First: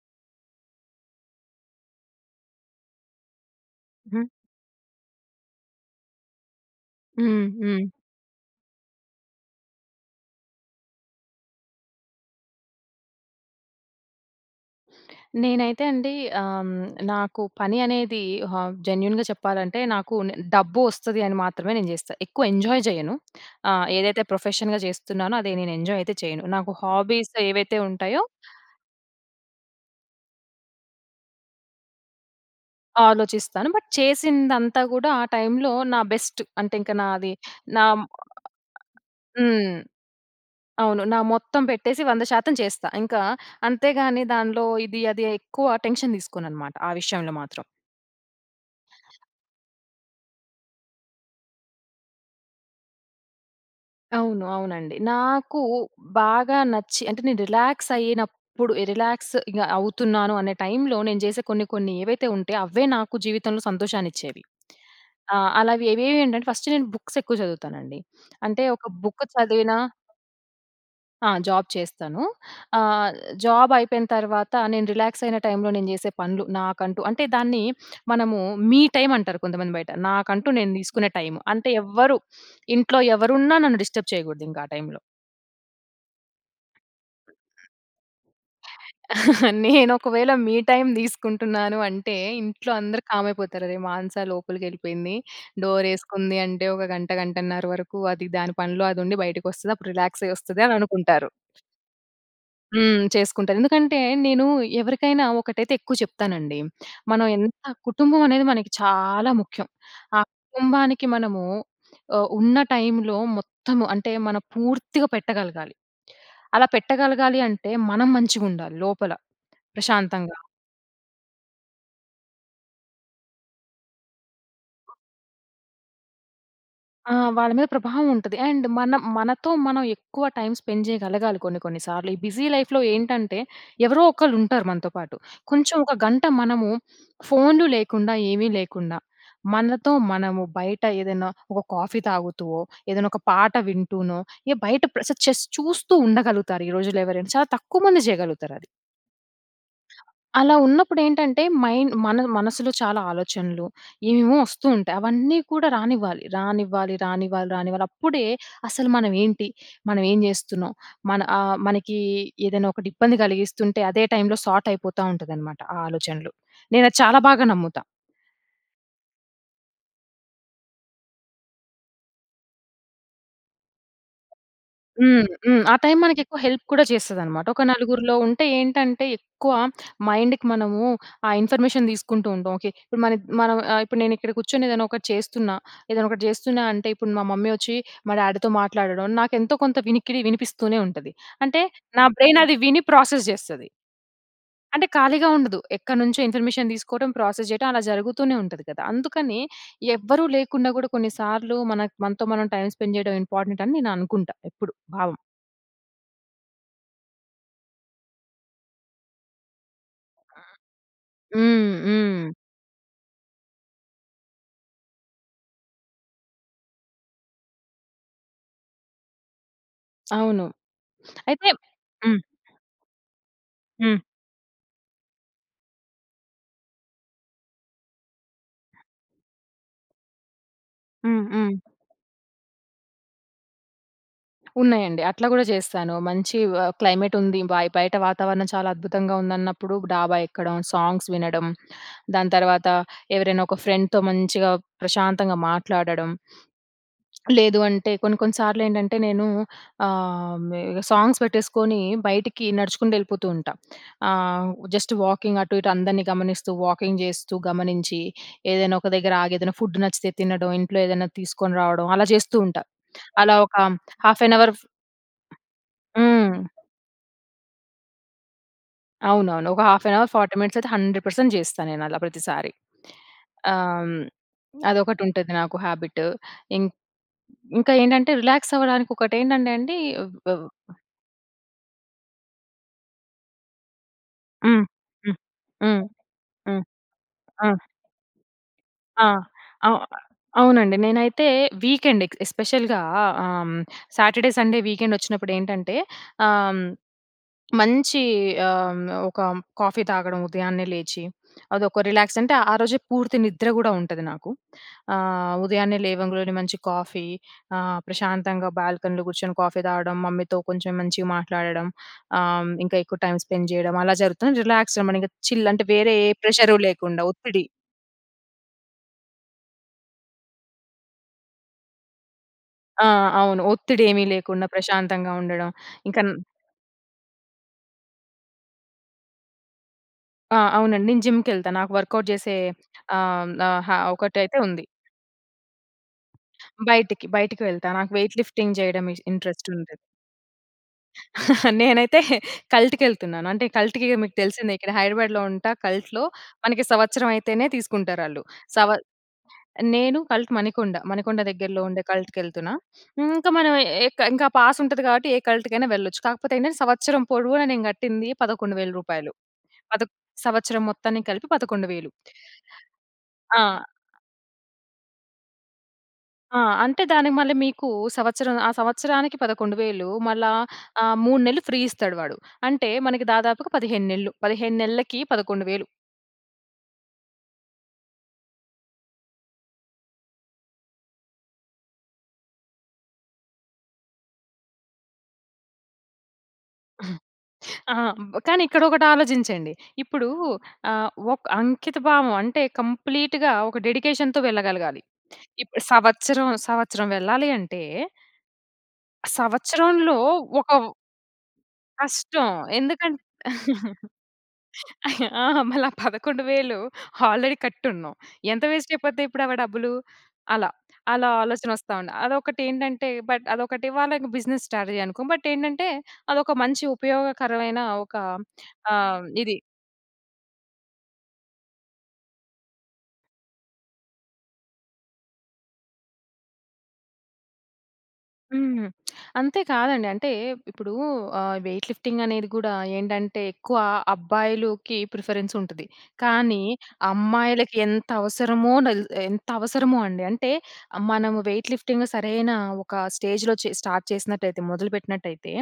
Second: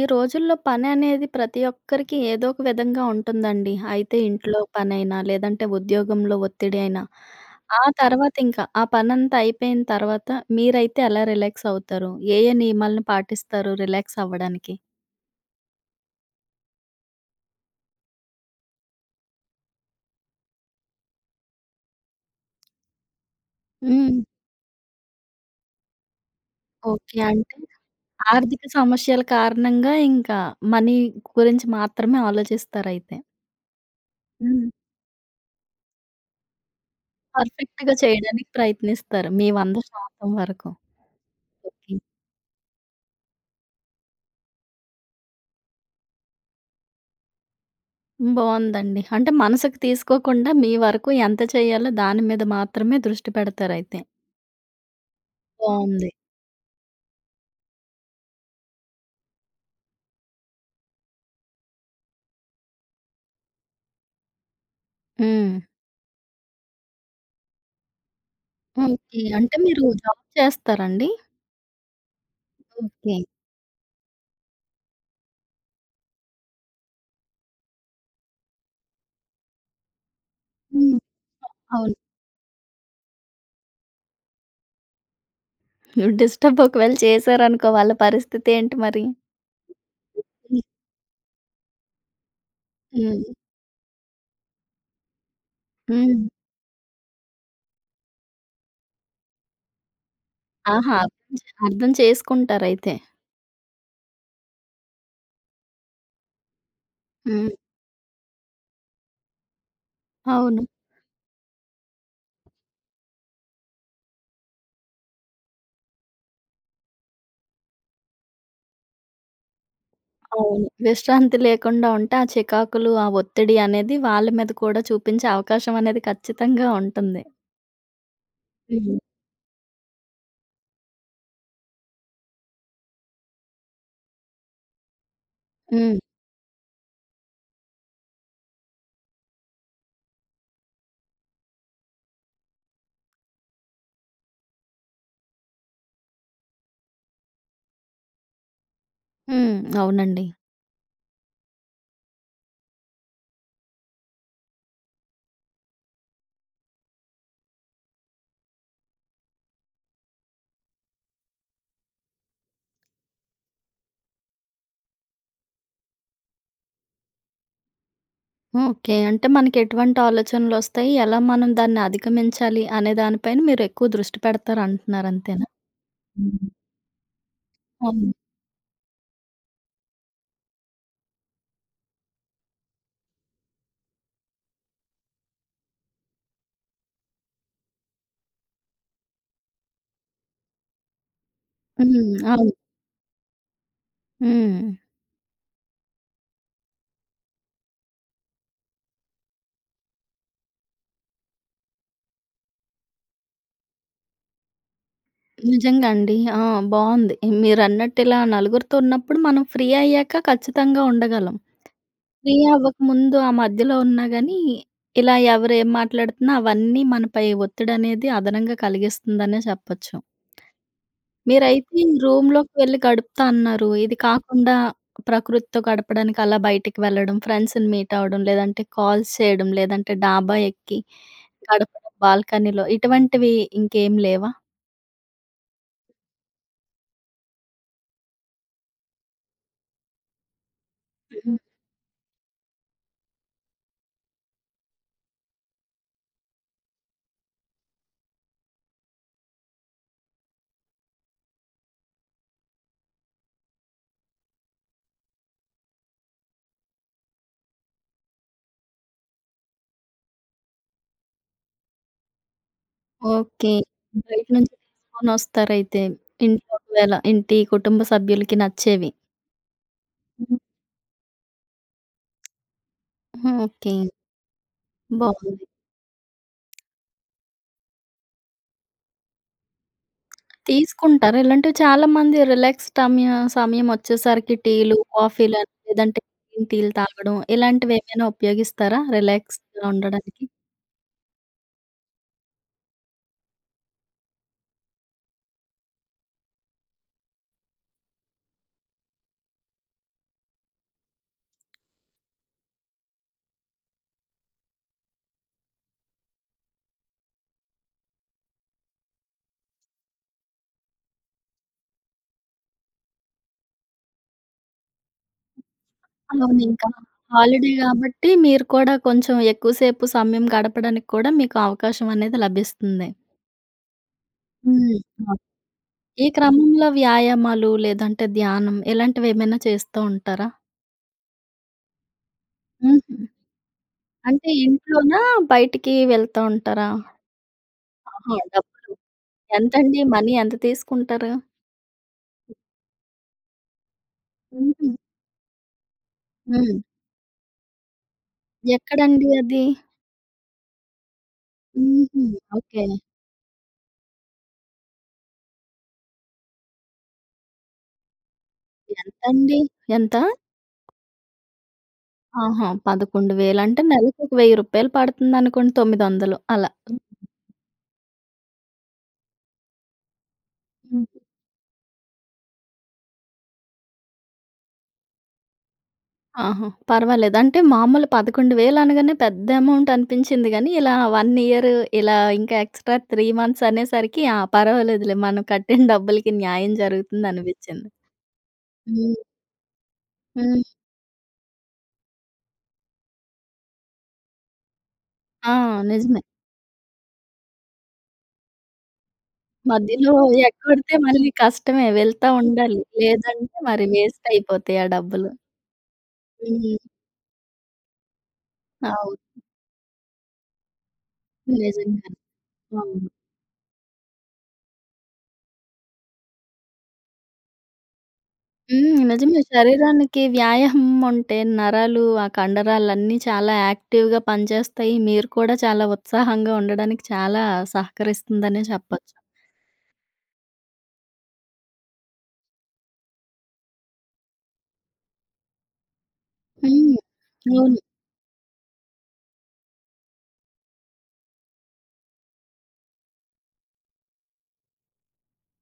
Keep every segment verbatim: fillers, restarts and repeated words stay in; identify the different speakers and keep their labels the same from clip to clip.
Speaker 1: ఈ రోజుల్లో పననేది ప్రతి ఒక్కరికి ఏదో ఒక విధంగా ఉంటందండి. అయితే,
Speaker 2: హ్మ్.
Speaker 1: ఇంట్లో పనైనా, లేదంటే ఉద్యోగంలో ఒత్తిడి అయినా,
Speaker 2: హ్మ్.
Speaker 1: ఆ
Speaker 2: హ్మ్.
Speaker 1: తర్వాత ఇంక, ఆ పనంతా అయిపోయిన తర్వాత మీరైతే ఎలా రిలాక్సవుతారు? ఏ, ఏ నియమాలను పాటిస్తారు రిలాక్సవ్వడానికి?
Speaker 2: నేనైతే అండి, ఆహ్, హ్మ్. నాకు పని అనేదీ హ జెన్యూన్‌గా చెప్పాలంటే, నాకు నె డబ్బు ఒస్తది అని మాత్రమే నేను జేస్తా. ఎక్కువ ఎంజాయ్ జెయ్యను. ఆహ్,
Speaker 1: హ్మ్.
Speaker 2: ఏదైతే ప్రొఫెషన్‌గా జేస్తున్నానో, అదీ నేనెంజాయయితే చెయను. నాకు
Speaker 1: ఓకే.
Speaker 2: హాబీస్
Speaker 1: అంటే,
Speaker 2: ఏవైతే ఉంటయో
Speaker 1: ఆర్థిక సమస్యల కారణంగా ఇంకా మనీ గురించి మాత్రమే ఆలోచిస్తారైతే.
Speaker 2: ఆలోచిస్తాను, బట్
Speaker 1: హ్మ్.
Speaker 2: చేసిందంతా గూడా ఆ టైమ్‌లో నా బెస్ట్. అంటే, ఇంక నాది, నా
Speaker 1: పర్ఫెక్ట్‌గా చెయడానికి ప్రయత్నిస్తారు. మీ
Speaker 2: హ్మ్.
Speaker 1: వంద శాతం వరకు.
Speaker 2: అవును. నా మొత్తం
Speaker 1: ఓకే.
Speaker 2: పెట్టేసి వంద శాతం చేస్తా. ఇంకా అంతే గానీ, దానిలో ఇది, అదీ ఎక్కువ టెన్షన్ దీసుకోననమాట, ఆ విషయంలో మాత్రం.
Speaker 1: బావుందండి. అంటే, మనసుకి తీసుకోకుండా, మీ వరకు ఎంత చెయ్యాలో దాని మీద మాత్రమే దృష్టి పెడతారయితే.
Speaker 2: అవును. అవునండి. నాకూ
Speaker 1: బావుంది.
Speaker 2: బాగా నచ్చి అంటే, నేను రిలాక్సయ్యినప్పుడు, ఎ రిలాక్స్ ఇగ అవుతున్నాను అనే టైమ్‌లో, నేను జేసే కొన్ని, కొన్ని ఏవైతే ఉంటయో, అవే నాకు జీవితంలో సంతోషాన్నిచ్చేవి. ఆ!
Speaker 1: హ్మ్.
Speaker 2: అలావి ఏవేవి ఏంటంటే, ఫస్ట్ నేను బుక్సెక్కువ జదువుతానండి. అంటే, ఒక
Speaker 1: ఓకే.
Speaker 2: బుక్కు
Speaker 1: అంటే,
Speaker 2: చదివినా
Speaker 1: మీరు జాబ్ చేస్తారా అండి?
Speaker 2: ఆ! జాబ్ చేస్తాను. ఆహ్,
Speaker 1: ఓకే.
Speaker 2: జాబయిపోయిన తర్వాత నేను రిలాక్సయిన టైమ్‌లో, నేను జేసే పనులు నాకంటూ అంటే, దాన్నీ మనము మీ టైమంటారు కొంతమంది బయట. నాకంటూ నేను
Speaker 1: హ్మ్.
Speaker 2: దీసుకునే టైమ్. అంటే,
Speaker 1: అవును.
Speaker 2: ఎవ్వరు, ఇంట్లో ఎవరున్నా నన్ను డిస్టర్బ్ చెయ్యగూడదింక ఆ టైమ్‌లో.
Speaker 1: డిస్టర్బ్ ఒకవేళ చేశారనుకో వాళ్ళ పరిస్థితి ఏంటి మరి?
Speaker 2: నేను ఒకవేళ మీ
Speaker 1: హ్మ్.
Speaker 2: టైం తీసుకుంటున్నాను అంటే ఇంట్లో అందరు కామ్
Speaker 1: హ్మ్.
Speaker 2: అయిపోతారు. అరెరె! మానస లోపలికెళ్ళిపోయింది.
Speaker 1: హ్మ్.
Speaker 2: డోరేసుకుంది అంటే ఒక గంట, గంటన్నర వరకు అది దాని పనిలో అది ఉండి బయటకి వస్తది. అప్పుడు రిలాక్స్‌ అయ్యి వస్తది అని
Speaker 1: ఆహా!
Speaker 2: అనుకుంటారు.
Speaker 1: అర్థ అర్థం చేసుకుంటారు. అయితే.
Speaker 2: హ్మ్. చేసుకుంటారు. ఎందుకంటే నేను ఎవరికైనా ఒకటైతే ఎక్కువ చెప్తానండి. మనం ఎంత
Speaker 1: హ్మ్.
Speaker 2: కుటుంబం అనేది మనకి చాలా ముఖ్యం. ఆ
Speaker 1: అవును.
Speaker 2: కుటుంబానికి మనము ఆహ్, ఉన్న టైంలో మొత్తము అంటే మనం పూర్తిగా పెట్టగలగాలి. అలా పెట్టగలగాలి అంటే మనం మంచిగా ఉండాలి. లోపల ప్రశాంతంగా.
Speaker 1: అవును. విశ్రాంతి లేకుండా ఉంటే ఆ చికాకులు, ఆ ఒత్తిడి అనేది వాళ్ళ మీద కూడా చూపించే అవకాశం అనేది ఖచ్చితంగా
Speaker 2: ఆ!
Speaker 1: ఉంటుంది.
Speaker 2: వాళ్ళ మీద ప్రభావం ఉంటది. అండ్
Speaker 1: హ్మ్.
Speaker 2: మనం మనతో మనం ఎక్కువ టైం స్పెండ్ చేయగలగాలి. కొన్ని కొన్ని సార్లు ఈ బిజీ లైఫ్‍లో ఏంటంటే ఎవరో ఒకళ్ళు ఉంటారు మనతో పాటు. కొంచెం ఒక
Speaker 1: హ్మ్.
Speaker 2: గంట మనము ఫోన్‌లు లేకుండా, ఏమీ లేకుండా మనతో మనము బయట ఏదైనా ఒక కాఫీ తాగుతూ ఓహ్! ఏదైనా ఒక పాట వింటూనో ఎ బయట ప్ర జస్ట్ చూస్తూ ఉండగలుగుతారు. ఈ రోజుల్లో ఎవరైనా చాలా తక్కువమంది చేయగలుగుతారు అది.
Speaker 1: హ్మ్. అవునండి.
Speaker 2: అలా ఉన్నప్పుడెటంటే మైన్ మనది మనసులో చాలా ఆలోచనలు, ఏమేమో ఒస్తూ ఉంటాయి. అవన్నీ కూడా రానివ్వాలి. రానివ్వాలి, రానివ్వాలి, రానివ్వాలి. అప్పుడే అసలు మనమేంటి? మనం ఏం జెస్తున్నాం? మన ఆహ్, మనకి ఏదైనా ఒకటి ఇబ్బంది గలిగిస్తుంటే, అదే టైమ్‌లో సార్ట్ అయిపోతాటుందన్నమాట. ఆ ఆలోచనలు. నేను అది చాలా బాగా నమ్ముతా.
Speaker 1: ఓకె. అంటే మనకెటువంటి ఆలోచనలొస్తయి? ఎలా మనం దాన్ని అధిగమించాలి అనే దాని పైన మీరెక్కువ దృష్టి పెడతాటున్నారంటున్నారు
Speaker 2: హ్మ్.
Speaker 1: అంతేనా?
Speaker 2: హ్మ్. ఆ టైమ్ మనకెక్కువ
Speaker 1: హ్మ్.
Speaker 2: హెల్ప్ గూడా చేస్తది అన్నమాట. ఒక
Speaker 1: అవును.
Speaker 2: నలుగురిలో ఉంటే ఏంటంటే, ఎక్కువ మైండ్‌కి మనము ఆ ఇన్ఫర్మేషన్ దీసుకుంటూ ఉంటాం. ఓకె. ఇప్పుడు మానద్ మనం ఆహ్, ఇప్పుడు నేను ఇక్కడ కూర్చొని ఏదైనా ఒకటి చేస్తున్నా. ఏదైనా ఒకటి జెస్తున్నా అంటే, ఇప్పుడు మా మమ్మీ ఒచ్చి మా డ్యాడీ‌తో మాట్లాడడం, నాకెంతో కొంత వినికిడి వినిపిస్తూనే ఉంటది. అంటే నా
Speaker 1: హ్మ్.
Speaker 2: బ్రైన్
Speaker 1: అవును.
Speaker 2: అది విని ప్రాసెస్ జెస్తది.
Speaker 1: హ్మ్.
Speaker 2: అంటే ఖాళీగా ఉండదు. ఎక్కడ్నుంచో ఇన్ఫర్మేషన్ తీసుకోవటం, ప్రాసెస్ చేయడం అలా జరుగుతూనే ఉంటది గదా. అందుకని ఎవ్వరు లేకుండా గూడా కొన్ని సార్లు మనకు మనతో మనం టైమ్ స్పెండ్ చేయడం ఇంపార్టెంట్ అని నేను అనుకుంటా. ఎప్పుడు. భావం.
Speaker 1: నిజంగా అండి. ఆ! బావుంది. హ్మ్. మీరన్నట్టిలా నలుగురితో ఉన్నప్పుడు మనం ఫ్రీ అయ్యాక ఖచ్చితంగా ఉండగలం.
Speaker 2: హ్మ్. హ్మ్, హ్మ్.
Speaker 1: ఫ్రీ అవ్వకముందు ఆ మధ్యలో ఉన్నా గాని, ఇలా ఎవరు ఎం మాట్లాడుతున్న అవన్నీ మనపై ఒత్తిడి అనేది అదనంగా కలిగిస్తుందనే చెప్పొచ్చు.
Speaker 2: అవును. అయితే
Speaker 1: మీరైతే ఈ
Speaker 2: హ్మ్.
Speaker 1: రూమ్‌లోకి వెళ్ళి గడుపుతా అన్నారు. ఇది
Speaker 2: హ్మ్.
Speaker 1: కాకుండా, ప్రకృతితో గడపడానికి అలా బయటికి వెళ్ళడం ఫ్రెండ్స్‌ని మీట్ అవ్వడం లేదంటే, కాల్స్ చేయడం, లేదంటే డాబా ఎక్కి
Speaker 2: హ్మ్. హ్మ్.
Speaker 1: గడప్ బాల్కనీలో ఇటువంటివి ఇంకేమి లేవా?
Speaker 2: ఉన్నాయండి. అట్లా గూడా చేస్తాను. మంచి ఆహ్, క్లైమేట్ ఉంది. బయ్ బయట వాతావరణం చాలా అద్భుతంగా ఉందన్నప్పుడు డాబా ఎక్కడం, సాంగ్స్
Speaker 1: హ్మ్.
Speaker 2: వినడం. దాని తర్వాత ఎవరైనా ఒక ఫ్రెండ్‌తో మంచిగా, ప్రశాంతంగా మాట్లాడడం. లేదు అంటే కొన్ని కొన్ని సార్లెంటంటే నేను ఆహ్, మి ఇగ సాంగ్స్ బెట్టేసుకొని బయటికి నడుచుకుంటెళ్ళిపోతూ ఉంటా. ఆహ్, జస్ట్ వాకింగ్ అటు ఇటు అందరిని గమనిస్తూ, వాకింగ్ జెస్తూ గమనించి. ఏదైనా ఒక దగ్గర ఆగి ఏదైనా ఫుడ్ నచ్చితే తినడం. ఇంట్లో ఏదైనా తీసుకొని రావడం. అలా జెస్తూ ఉంటా. అలా
Speaker 1: ఓకె.
Speaker 2: ఒక హాఫ్ ఎన్
Speaker 1: బయట్నుంచి
Speaker 2: అవర్. ఫ్
Speaker 1: తీసుకొనొస్తారైతే.
Speaker 2: హ్మ్.
Speaker 1: ఇంట్లో ఒకవేళ ఇంటి కుటుంబ సభ్యులకి నచ్చేవి.
Speaker 2: అవునవును. ఒక హాఫ్ యన్ అవర్,
Speaker 1: హ్మ్,
Speaker 2: ఫార్టీ
Speaker 1: హ్మ్.
Speaker 2: మినిట్స్ అయితే హండ్రెడ్ పర్సెంట్ జెస్తా నేను అలా ప్రతిసారి. ఆహ్,
Speaker 1: ఓకె.
Speaker 2: హ్మ్, అదొకటి ఉంటది
Speaker 1: బావుంది.
Speaker 2: నాకు హాబిట్. ఇం ఇంకా ఏంటంటే రిలాక్స్ అవ్వడానికి ఒకటేంటంటేండి అబ్ బ్
Speaker 1: తీసుకుంటారా ఇలాంటివి చాలా మంది రిలాక్స్ టమ్య సమయం ఒచ్చేసరికి
Speaker 2: హ్మ్.
Speaker 1: టీలు,
Speaker 2: హ్మ్.
Speaker 1: కాఫీలని
Speaker 2: హ్మ్.
Speaker 1: లేదంటే గ్రీన్
Speaker 2: హ్మ్.
Speaker 1: టీలు తాగడం
Speaker 2: ఆ!
Speaker 1: ఇలాంటివెమైనా ఉపయోగిస్తారా?
Speaker 2: ఆ!
Speaker 1: రిలాక్స్‌గా
Speaker 2: అవు
Speaker 1: ఉండడానికి?
Speaker 2: అవునండి. నేనైతే వీకెండ్ ఎక్ ఎస్పెషల్‌గా ఆహ్, హ్మ్, సాటర్డే, సండే వీకెండ్ ఒచ్చినప్పుడెంటంటే ఆహ్, హ్మ్, మంచి ఆహ్, హ్మ్, ఒక కాఫీ తాగడం ఉదయాన్నే లేచి, అదొక రిలాక్స్. అంటే ఆ రోజే పూర్తి నిద్ర గూడా ఉం‌టది నాకు. ఆహ్, ఉదయాన్నే లేవంగులో‌నే మంచి కాఫీ ఆహ్, ప్రశాంతంగా బాల్కనీలో గూర్చొని కాఫీ తాగడం. మమ్మీతో కొంచెం మంచిగా మాట్లాడడం. ఆహ్, ఇంకా ఎక్కువ టైమ్ స్పెండ్ చేయడం. అలా జరుగుతుంది. రిలాక్స్‌గా మనం ఇంకా చిల్ అంటే వేరే ఏ
Speaker 1: అవునవును.
Speaker 2: ప్రెజరు
Speaker 1: ఇంకా
Speaker 2: లేకుండా. ఒత్తిడి.
Speaker 1: హాలిడే గాబట్టి, మీరు కూడా కొంచెం ఎక్కువసేపు సమయం గడపడానికి కూడా మీకు అవకాశం అనేది
Speaker 2: ఆ!
Speaker 1: లభిస్తుంది.
Speaker 2: అవును. ఒత్తిడెమి లేకుండా
Speaker 1: హ్మ్.
Speaker 2: ప్రశాంతంగా
Speaker 1: అవును.
Speaker 2: ఉండడం. ఇంకా
Speaker 1: ఈ
Speaker 2: న్
Speaker 1: క్రమంలో వ్యాయామాలు లేదంటే, ధ్యానం ఇలాంటివెమైనా చేస్తూ ఉంటారా?
Speaker 2: ఆ! అవునండి. నేను జిమ్‌కెళ్తా. నాకు వర్కౌట్ చేసే
Speaker 1: హుహు.
Speaker 2: ఆహ్, ఆహా!
Speaker 1: అంటే
Speaker 2: ఒకటైతే ఉంది.
Speaker 1: ఇంట్లోనా, బయటికి వెళ్తా ఉంటారా?
Speaker 2: బయటికి, బయటికి వెళ్తా. నాకు
Speaker 1: ఆహా!
Speaker 2: వేయిట్ లిఫ్టింగ్
Speaker 1: డబ్బులు.
Speaker 2: చేయడం ఇస్ ఇంటరెస్ట్ ఉంది.
Speaker 1: ఎంతండి? మనీ ఎంత తీసుకుంటారు?
Speaker 2: నేనైతే కల్ట్‌కెళ్తున్నాను. అంటే, కల్ట్‌కిగ మీకు తెలిసిందే ఇక్కడ
Speaker 1: హుహు.
Speaker 2: హైదరాబాద్‍లో ఉంటా. కల్ట్‌లో
Speaker 1: హ్మ్.
Speaker 2: మనకి సంవత్సరైతేనే తీసుకుంటారాళ్ళు. సవ
Speaker 1: ఎక్కడండి అది?
Speaker 2: నేను కల్ట్ మణికొండ. మణికొండ దగ్గరలో ఉండే
Speaker 1: హుహు.
Speaker 2: కల్ట్‌కెళ్తున్నా.
Speaker 1: ఓకె.
Speaker 2: ఇంకా మనమే ఎక్ ఇంక ఆ పాస్ ఉంటది గాబట్టి ఏ కల్ట్‌కైనా వెళ్ళొచ్చు. కాకపోతే ఏంటంటే, సంవత్సరం పొడవున నేను గట్టింది పదకొండు వేల రూపాయలు.
Speaker 1: ఎంతండి?
Speaker 2: పదకొ
Speaker 1: ఎంతా?
Speaker 2: సంవత్సరం మొత్తాన్ని కలిపి పదకొండు వేలు.
Speaker 1: ఆహా! పదకొండు
Speaker 2: ఆ!
Speaker 1: వేలు అంటే నెలకొక వెయ్యి రూపాయలు పడుతుందనుకోండి. తొమ్మిదొందలు
Speaker 2: ఆ!
Speaker 1: అలా.
Speaker 2: అంటే దానికి మళ్లీ మీకు సంవత్సరం ఆ సంవత్సరానికి పదకొండు వేలు. మల్ల, ఆహ్,
Speaker 1: హ్మ్.
Speaker 2: మూడు నెల్లు ఫ్రీ ఇస్తాడు వాడు. అంటే మనకి దాదాపుగా పదిహేను నెల్లు, పదిహేను నెళ్ళకి పదకొండు వేలు.
Speaker 1: ఆహా! పర్వాలేదు అంటే మామూలు పదకొండు వేలు అనగానే పెద్ద అమౌంట్ అనిపించింది గానీ, ఇలా వన్ ఇయరు. ఇలా ఇంకా ఎక్స్‌ట్రా త్రీ మంత్స్ అనేసరికి, ఆ పర్వాలేదులే మనం కట్టిన డబ్బులకి న్యాయం జరుగుతుంది అనిపించింది.
Speaker 2: ఆ! కానీ ఇక్కడ ఒకటి
Speaker 1: హ్మ్.
Speaker 2: ఆలోచించండి. ఇప్పుడు
Speaker 1: హ్మ్.
Speaker 2: ఆహ్, ఒక అంకిత భావం అంటే కంప్లీట్‌గా ఒక డెడికేషన్‌తో వెళ్ళగలగాలి.
Speaker 1: ఆ!
Speaker 2: ఇప్ప్
Speaker 1: నిజమే.
Speaker 2: సంవత్సరం సంవత్సరం వెళ్ళాలి అంటే
Speaker 1: మధ్యలో
Speaker 2: సంవత్సరంలో ఒక వ్
Speaker 1: ఎగ్గొడితే మళ్ళీ కష్టమే వెళ్తా
Speaker 2: కష్టం.
Speaker 1: ఉండాలి.
Speaker 2: ఎందుకంటే
Speaker 1: లేదంటే మరి వేస్ట్ అయిపోతాయి ఆ డబ్బులు.
Speaker 2: ఆ! మళ్ళా పదకొండు
Speaker 1: హ్మ్.
Speaker 2: వేలు ఆల్రెడీ కట్టి ఉన్నాం. ఎంత వేస్ట్ అయిపోతాయి.
Speaker 1: అవును.
Speaker 2: ఇప్పుడు అవ డబ్బులు. అలా అలా ఆలోచన వస్తా ఉంది.
Speaker 1: నిజంగానే
Speaker 2: అదొకటి
Speaker 1: అవును.
Speaker 2: ఏంటంటే, బట్ అదొకటి వాళకి బిజినెస్ స్ట్రాటజి అనుకో. బట్ ఏంటంటే, అదొక మంచి ఉపయోగకరమైన ఒక
Speaker 1: హ్మ్.
Speaker 2: ఆహ్,
Speaker 1: నిజమే
Speaker 2: ఇది.
Speaker 1: శరీరానికి వ్యాయామం ఉంటే, నరాలు ఆ కండరాలన్నీ చాలా యాక్టివ్‌గా పనిచేస్తాయి. మీరు కూడా చాలా ఉత్సాహంగా ఉండడానికి చాలా సహకరిస్తుందనే
Speaker 2: హ్మ్.
Speaker 1: చెప్పొచ్చు.
Speaker 2: అంతే కాదండి. అంటే ఇప్పుడు ఆహ్, వెయిట్ లిఫ్టింగ్ అనేది కూడా ఏంటంటే, ఎక్కువ అబ్బాయిలుకి ప్రిఫరెన్స్ ఉంటది. కానీ
Speaker 1: హ్మ్.
Speaker 2: అమ్మాయిలకి
Speaker 1: అవును.
Speaker 2: ఎంత అవసరమో నలత్ ఎంత అవసరమో అండి. అంటే మనము వెయిట్ లిఫ్టింగ్ సరైన ఒక స్టేజ్‌లో చే స్టార్ట్ చేసినట్లయితే మొదలు పెట్టినట్లయితే,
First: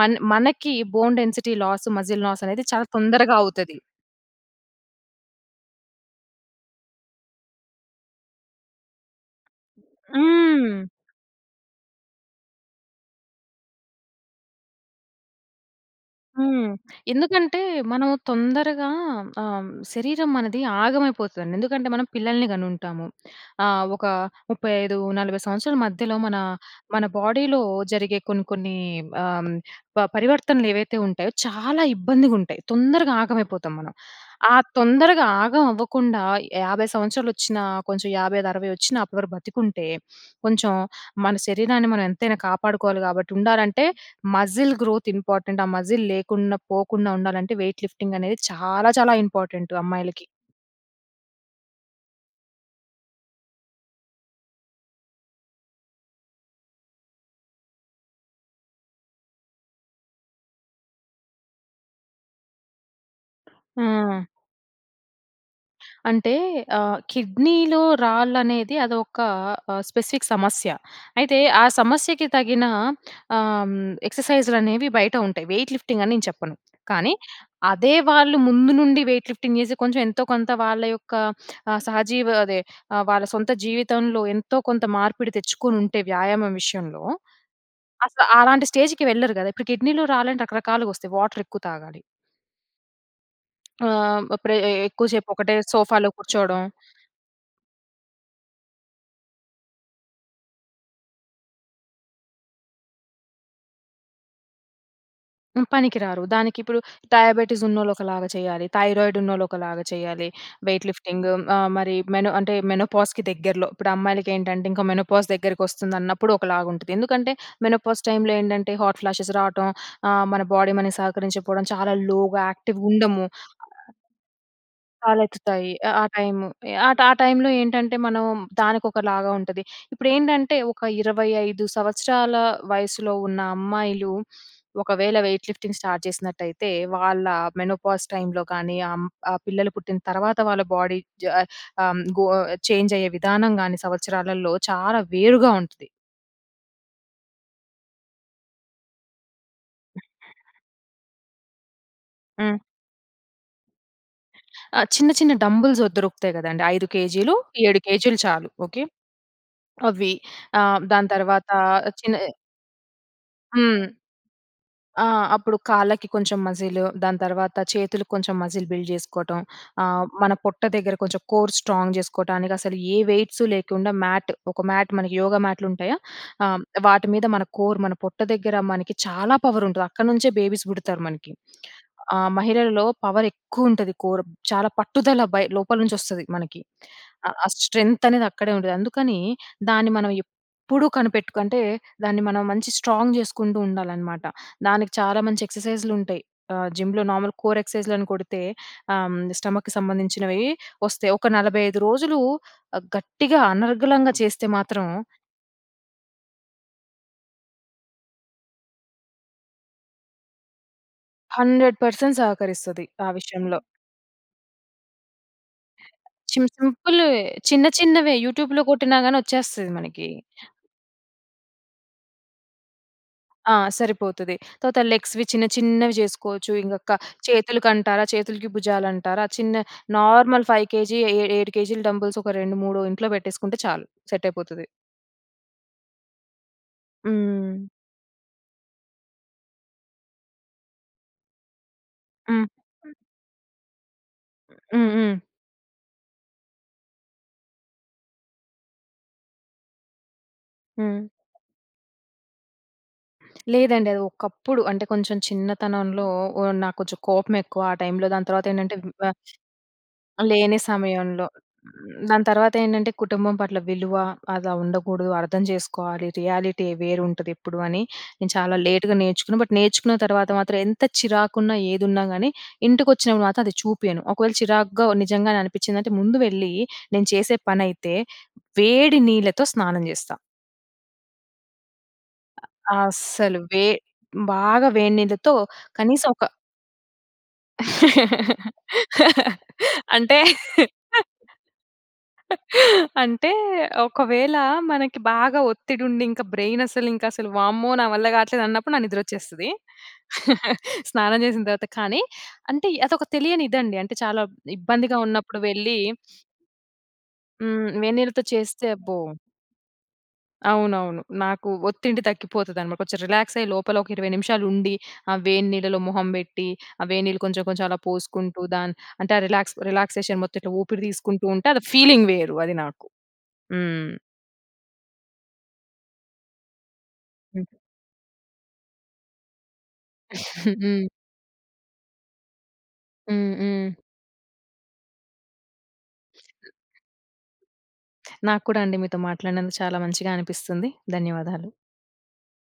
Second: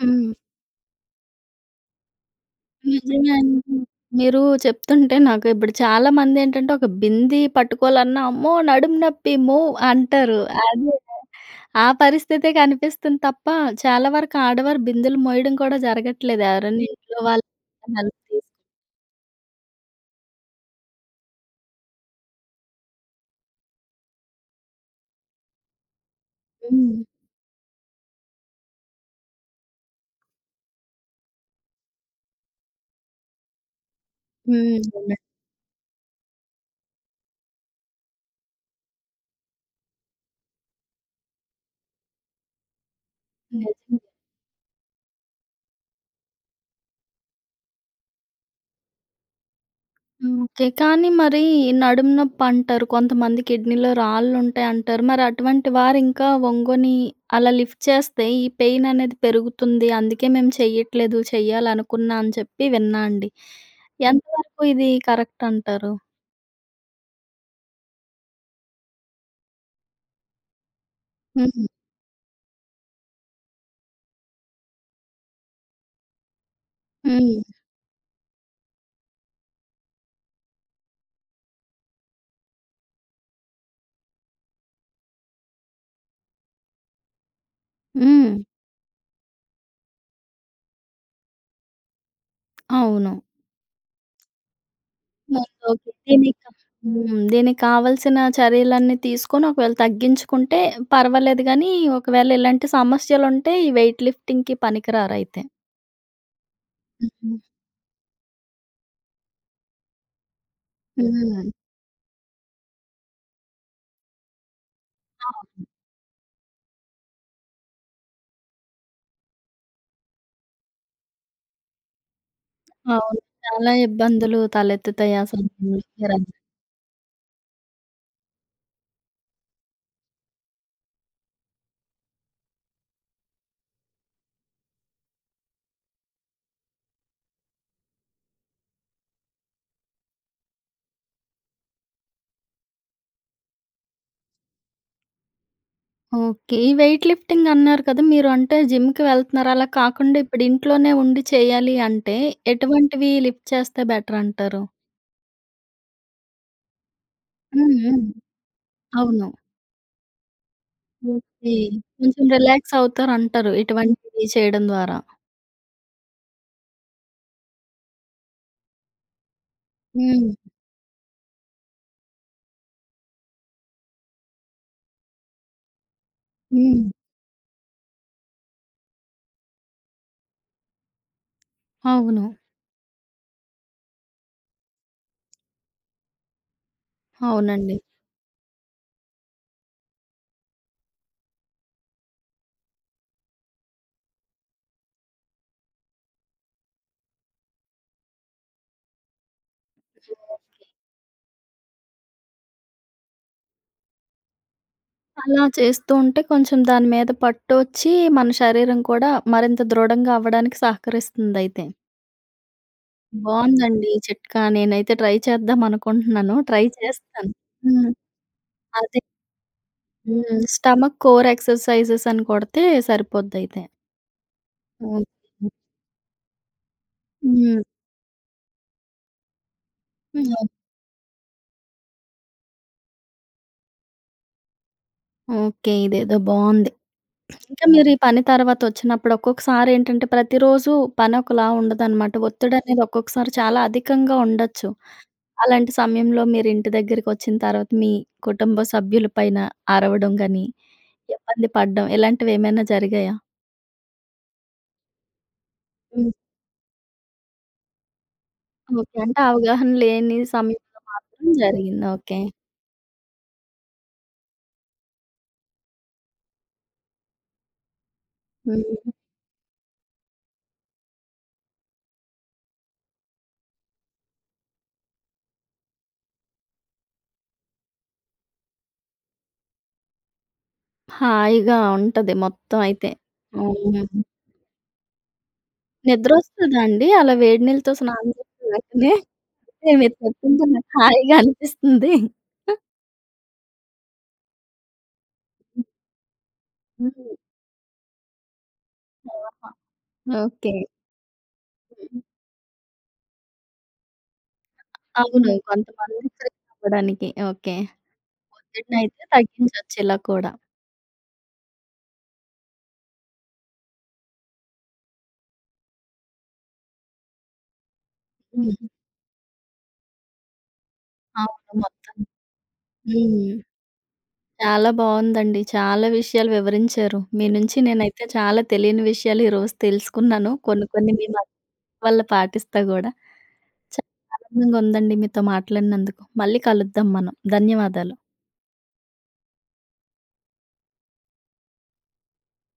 Speaker 2: మన్
Speaker 1: హ్మ్.
Speaker 2: మనకి bone density loss ,muscle loss అనేది చాలా
Speaker 1: నిజమే
Speaker 2: తొందరగా
Speaker 1: అండి.
Speaker 2: అవుతది.
Speaker 1: మీరు చెప్తుంటే నాకు ఇప్పుడు చాలా మంది ఏంటంటే, ఒక బింది పట్టుకోవాలన్నా. అమ్మో! నడుము నొప్పి మో అంటారు.
Speaker 2: హ్మ్.
Speaker 1: అది ఆ పరిస్థితి కనిపిస్తుంది తప్ప. చాలా వరకు ఆడవారు బిందెలు మోయడం కూడా జరగట్లేదు.
Speaker 2: హ్మ్.
Speaker 1: ఎవరైనా ఇంట్లో వాళ్ళు
Speaker 2: ఎందుకంటే మనం
Speaker 1: హెల్ప్ తీసుకుని
Speaker 2: తొందరగా ఆహ్, శరీరం మనది ఆగమైపోతుందండి. ఎందుకంటే మనం పిల్లల్ని కని ఉంటాము. ఆహ్, ఒక ముప్పై ఐదు నలభై సంవత్సరాల మధ్యలో మన,
Speaker 1: హ్మ్.
Speaker 2: మన బాడీలో జరిగే కొన్ని కొన్ని ఆహ్, పరివర్తనలు ఏవైతే ఉంటాయో, చాలా ఇబ్బందిగుంటాయి. తొందరగా ఆగమైపోతాం మనం. ఆ
Speaker 1: హ్మ్. అవునండి.
Speaker 2: తొందరగా ఆగం అవ్వకుండా యాభై సంవత్సరాలు వచ్చినా, కొంచెం యాభై ఐదు అరవై వచ్చిన అప్పటివరకు బ్రతికుంటే, కొంచెం మన శరీరాన్ని మనం ఎంతైనా కాపాడుకోవాలి కాబట్టి, ఉండాలంటే
Speaker 1: నిజం.
Speaker 2: మజిల్ గ్రోత్ ఇంపార్టెంట్ ఆ మజిల్ లేకుండా పోకుండా ఉండాలంటే, వెయిట్ లిఫ్టింగ్ అనేది చాలా చాలా ఇంపార్టెంటు అమ్మాయిలకి.
Speaker 1: హ్మ్. ఓకే. కానీ మరి నడుము నొప్పి అంటారు. కొంతమంది కిడ్నీలో రాళ్ళు ఉంటాయి అంటారు. మరి అటువంటి వారు ఇంకా ఒంగొని అలా లిఫ్ట్ చేస్తే, ఈ పెయిన్ అనేది పెరుగుతుంది. అందుకే మేము చెయ్యట్లేదు చేయాలనుకున్నా, అని చెప్పి విన్నా అండి.
Speaker 2: ఆ!
Speaker 1: ఎంతవరకు ఇది కరెక్ట్ అంటారు?
Speaker 2: అంటే ఆ! కిడ్నీలో రాళ్ళనేది అదొక ఆహ్, స్పెసిఫిక్ సమస్య. అయితే ఆ
Speaker 1: హుహు.
Speaker 2: సమస్యకి తగిన ఆహ్, ఎక్సర్సైజ్‌లనేవి బయట ఉంటాయి. వెయిట్ లిఫ్టింగ్ అని నేను చెప్పను. కానీ
Speaker 1: హ్మ్.
Speaker 2: అదే వాళ్ళు ముందు నుండి వెయిట్ లిఫ్టింగ్ చేసి, కొంచెం ఎంతో కొంత వాళ్ళ యొక్క ఆహ్, సహజీవ అదే ఆహ్, వాళ్ళ సొంత జీవితంలో ఎంతో కొంత మార్పిడి తెచ్చుకోనుంటే వ్యాయామం విషయంలో. అసలు
Speaker 1: హ్మ్.
Speaker 2: అలాంటి స్టేజ్‌కి వెళ్ళరు కదా! ఇప్పుడు కిడ్నీలో రాలంటే రకరకాలుగా వస్తాయి వాటర్ ఎక్కువ తాగాలి.
Speaker 1: అవును.
Speaker 2: ఆహ్, ఇప్పురే ఎక్కువ సేపు
Speaker 1: ఓకే.
Speaker 2: ఒకటే
Speaker 1: ఓకే.
Speaker 2: సోఫాలో
Speaker 1: దీనిక
Speaker 2: కూర్చోడం
Speaker 1: హ్మ్. దీనికి కావలసిన చర్యలన్నీ తీసుకొని ఒకవేళ తగ్గించుకుంటే, పర్వాలేదు గానీ ఒకవేళ ఇలాంటి సమస్యలుంటే ఈ వెయిట్ లిఫ్టింగ్‌కి పనికిరారయితే.
Speaker 2: హ్మ్. పనికిరారు దానికిప్పుడు
Speaker 1: హుహు.
Speaker 2: డయాబెటిసున్నోళ్ళు ఒకలాగా చేయాలి. థైరాయిడున్నోళ్ళు ఒకలాగా చేయాలి వెయిట్ లిఫ్టింగు.
Speaker 1: హ్మ్.
Speaker 2: మరి మెనో అంటే మెనోపాజ్‍కి దగ్గరలో, ఇప్పుడు అమ్మాయిలకేంటంటే ఇంకా మెనోపాజ్
Speaker 1: అవును.
Speaker 2: దగ్గరికొస్తుందన్నప్పుడు ఒకలాగా ఉంటది. ఎందుకంటే మెనోపాజ్ టైమ్‌లో ఏంటంటే హాట్ ఫ్లాషెస్ రావటం ఆహ్, మన బాడీ మనకు సహకరించకపోడం చాలా లోగా యాక్టివ్
Speaker 1: అవును.
Speaker 2: ఉండము.
Speaker 1: చాలా ఇబ్బందులు తలెత్తుతాయి ఆ
Speaker 2: తలెత్తుతాయి.
Speaker 1: సమయంలో
Speaker 2: ఆహ్, ఆ
Speaker 1: [unintelligible]
Speaker 2: టైము ఎహ్, ఆ టైములో ఏంటంటే మనము దానికొకలాగా ఉంటది. ఇప్పుడేంటంటే ఒక ఇరవై ఐదు సంవత్సరాల వయసులో ఉన్న అమ్మాయిలు ఒకవేళ వెయిట్ లిఫ్టింగ్ స్టార్ట్ జేసినట్టయితే వాళ్ళ మెనోపాజ్ టైమ్‌లో కానీ ఆహ్, హ్మ్. ఆ పిల్లలు పుట్టిన తర్వాత వాళ్ళ బాడీ జ ఆహ్, హ్మ్. గొ చేంజయ్యే విధానం గాని సంవత్సరాలలో చాలా వేరుగా ఉంటది.
Speaker 1: ఓకే. ఈ వెయిట్ లిఫ్టింగ్ అన్నారు కద! మీరు అంటే జిమ్‌కి వెళ్తున్నారు అలా కాకుండా ఇప్పుడు ఇంట్లోనే ఉండి చేయాలి అంటే
Speaker 2: హ్మ్.
Speaker 1: ఎటువంటివి లిఫ్ట్ చేస్తే బెటరంటారు.
Speaker 2: ఆ! చిన్న చిన్న డంబెల్స్ దొరుకుతాయి గదండీ. ఐదు కేజీలు,
Speaker 1: హ్మ్,
Speaker 2: ఏడు
Speaker 1: హ్మ్.
Speaker 2: కేజీలు చాలు ఓకే.
Speaker 1: అవును.
Speaker 2: అవ్వి ఆహ్, హ్మ్. దాని తర్వాత
Speaker 1: ఓకే.
Speaker 2: చిన్న
Speaker 1: కొంచెం రిలాక్సవుతారు అంటరు.
Speaker 2: హ్మ్.
Speaker 1: ఇటువంటివి చేయడం ద్వారా.
Speaker 2: ఆ! అప్పుడు కాళ్ళకి కొంచెం మజీలు దాని తర్వాత చేతులకి కొంచెం మజిల్ బిల్డ్ జేసుకోటం. ఆహ్, మన
Speaker 1: హ్మ్.
Speaker 2: పొట్ట దగ్గర కొంచెం కోర్ స్ట్రాంగ్ జేసుకోటానికసలు, ఏ వెయిట్సు లేకుండా మ్యాట్ ఒక మ్యాట్, మనకి యోగా మ్యాట్‍లుంటాయా! ఆహ్, హ్మ్.
Speaker 1: హ్మ్.
Speaker 2: వాటి మీద మన కోర్ మన పొట్ట దగ్గర మనకి చాలా పవరుంటది. అక్కడి నుంచే బేబీస్ బుడతారు మనకి. ఆహ్,
Speaker 1: అవును.
Speaker 2: మహిళలలో పవరెక్కువ ఉంటది. కోర్ చాలా పట్టుదల బై లోపల నుంచొస్తది మనకి. ఆ ఆ
Speaker 1: అవునండి.
Speaker 2: స్ట్రెంగ్తనేది అక్కడే ఉండేది. అందుకనీ దాన్ని మనం ఎప్పుడూ కనిపెట్టుకంటే దాన్ని మనం మంచి స్ట్రాంగ్ జేసుకుంటూ ఉండాలనమాట. దానికి చాలా మంచి ఎక్సర్సైజ్‌లుంటయి. ఆహ్, జిమ్‌లో నార్మల్ కోర్ ఎక్సర్సైజ్‌లని కొడితే ఆహ్, హ్మ్. స్టమక్‌కి సంబంధించినవీ
Speaker 1: ఓకే.
Speaker 2: వస్తాయి. ఒక నలభై ఐదు రోజులు గట్టిగా అనర్గళంగా చేస్తే మాత్రం...
Speaker 1: అలా చేస్తూ ఉంటే కొంచెం దాని మీద పట్టోచ్చి మన శరీరం కూడా మరింత దృఢంగవ్వడానికి సహకరిస్తుందయితే.
Speaker 2: హండ్రెడ్ పర్సెంట్ సహకరిస్తది ఆ విషయంలో.
Speaker 1: బావుందండి. ఈ చిట్కా నేనైతే ట్రై చేద్దామనుకుంటున్నాను
Speaker 2: చిన్
Speaker 1: ట్రై
Speaker 2: సింపులువే.
Speaker 1: చేస్తాను.
Speaker 2: చిన్న
Speaker 1: హ్మ్.
Speaker 2: చిన్నవే యూట్యూబ్‌లో
Speaker 1: అది
Speaker 2: కొట్టిన గాని వచ్చేస్తది మనకి.
Speaker 1: హ్మ్. స్టమక్ కోర్ ఎక్సర్సైజెస్ అని కొడితే
Speaker 2: ఆ!
Speaker 1: సరిపోద్దయితే.
Speaker 2: సరిపోతది తర్వాత లెగ్స్‌వి చిన్న
Speaker 1: ఓకే.
Speaker 2: చిన్నవి జేసుకోవచ్చు. ఇంగ క
Speaker 1: హ్మ్.
Speaker 2: చేతులకంటారా? చేతులకి భుజాలంటారా? చిన్న నార్మల్
Speaker 1: [unintelligible]
Speaker 2: ఫైవ్ కేజీ ఏ ఏడు కేజీలు డంబెల్స్ ఒక రెండు మూడు ఇంట్లో పెట్టేసుకుంటే చాలు సెట్టయిపోతది.
Speaker 1: ఓకే. ఇదేదో బాగుంది. ఇంకా
Speaker 2: హ్మ్.
Speaker 1: మీరు ఈ పని తర్వాత వచ్చినప్పుడు ఒక్కొక్కసారి ఏంటంటే, ప్రతిరోజు పని ఒకలా ఉండదనమాట.
Speaker 2: హ్మ్.
Speaker 1: ఒత్తిడి అనేది
Speaker 2: హ్మ్.
Speaker 1: ఒక్కొక్కసారి చాలా అధికంగా ఉండొచ్చు.
Speaker 2: హ్మ్. హ్మ్.
Speaker 1: అలాంటి సమయంలో మీరు ఇంటి దగ్గరకొచ్చిన తర్వాత, మీ కుటుంబ సభ్యుల పైన అరవడం గాని,
Speaker 2: హ్మ్.
Speaker 1: ఇబ్బంది పడడం ఇలాంటివి ఏమైనా జరిగాయా?
Speaker 2: లేదండి. అది ఒకప్పుడు. అంటే కొంచెం చిన్నతనంలో,
Speaker 1: హ్మ్.
Speaker 2: ఓహ్! నాకు కొంచెం కోపం ఎక్కువ. ఆ టైమ్‌లో దాని తర్వాత ఏంటంటే,
Speaker 1: ఓకే.
Speaker 2: వ
Speaker 1: అంటే అవగాహన లేని
Speaker 2: లేని
Speaker 1: సమయంలో
Speaker 2: సమయంలో.
Speaker 1: మాత్రం జరిగింది. ఓకే.
Speaker 2: దాని తర్వాత ఏంటంటే, కుటుంబం పట్ల విలువ అలా ఉండకూడదు, అర్థం చేసుకోవాలి, రియాలిటీ వేరుంటది ఎప్పుడు అని, నేను చాలా
Speaker 1: హ్మ్.
Speaker 2: లేట్‌గా నేర్చుకుని బట్, నేర్చుకున్న తర్వాత మాత్రం ఎంత చిరాకున్నా, ఏదున్నా కాని ఇంటికొచ్చినప్పుడు మాత్రం అది చూపియను. ఒకవేళ చిరాగ్గా నిజంగానే అనిపించిందంటే ముందు వెళ్ళి, నేను చేసే పనైతే వేడి నీళ్లతో స్నానం చేస్తా.
Speaker 1: హాయిగా ఉంటది. మొత్తం అయితే.
Speaker 2: అస్సలు. వే
Speaker 1: అవునా!
Speaker 2: బాగా వేడినీళ్ళతో కనీసం ఒక
Speaker 1: నిద్రొస్తదా అండి, అలా వేడి నీళ్ళతో స్నానం చేసిన వెంటనే. అదే మీరు
Speaker 2: అంటే
Speaker 1: చెప్పుతుంటే నాకు హాయిగా అనిపిస్తుంది.
Speaker 2: అంటే, ఒకవేళ మనకి బాగా ఒత్తిడుండి ఇంక బ్రైన్ అసలు
Speaker 1: మీరు
Speaker 2: ఇంకశలు వామ్మో! నా వల్ల కాట్లేదు అన్నప్పుడు నా నిద్ర
Speaker 1: నిజంగా.
Speaker 2: వచ్చేస్తది.
Speaker 1: ఓకే.
Speaker 2: స్నానం చేసిన తర్వాత.
Speaker 1: హ్మ్,
Speaker 2: కానీ,
Speaker 1: హ్మ్.
Speaker 2: అంటే అది ఒక తెలియని ఇది అండి. అంటే, చాలా ఇబ్బందిగా
Speaker 1: అవును.
Speaker 2: ఉన్నప్పుడు వెళ్లి
Speaker 1: కొంతమంది [unintelligible] చెప్పాడానికి. ఓకే.
Speaker 2: హ్మ్. వేడినీళ్ళతో చేస్తే అబ్బో!
Speaker 1: ఒత్తిడినయితే తగ్గించొచ్చు ఇలా కూడా.
Speaker 2: అవునవును. నాకు ఒత్తిడి తగ్గిపోతది అన్నమాట. కొంచెం రిలాక్సై లోపల ఒక ఇరవై నిమిషాలు ఉండి. ఆ వేడి నీళ్ళలో మొహం బెట్టి. ఆ వేడి నీళ్ళు కొంచెం, కొంచెం అలా పోసుకుంటూ,
Speaker 1: హ్మ్.
Speaker 2: దాన్ అంటే రిలాక్స్ రిలాక్సేషన్ మొత్తం ఇట్ల ఊపిరి తీసుకుంటూ ఉంటే,
Speaker 1: అవును
Speaker 2: అది
Speaker 1: మొత్తం.
Speaker 2: ఫీలింగ్ వేరు అది నాకు.
Speaker 1: హ్మ్.
Speaker 2: హ్మ్.
Speaker 1: చాలా బాగుందండి. చాలా విషయాలు వివరించారు. మీ
Speaker 2: హ్మ్.
Speaker 1: నుంచి నేనైతే చాలా తెలియని విషయాలు ఈరోజు తెలుసుకున్నాను. కొన్ని,
Speaker 2: హ్మ్.
Speaker 1: కొన్ని మీ వల్ల పాటిస్తా కూడా.
Speaker 2: హ్మ్. హ్మ్.
Speaker 1: చాలా ఆనందంగా ఉందండి మీతో మాట్లాడినందుకు. మళ్ళీ కలుద్దాం మనం. ధన్యవాదాలు.
Speaker 2: నాకు కూడా అండి, మీతో మాట్లాడినందుకు చాలా మంచిగా అనిపిస్తుంది. ధన్యవాదాలు.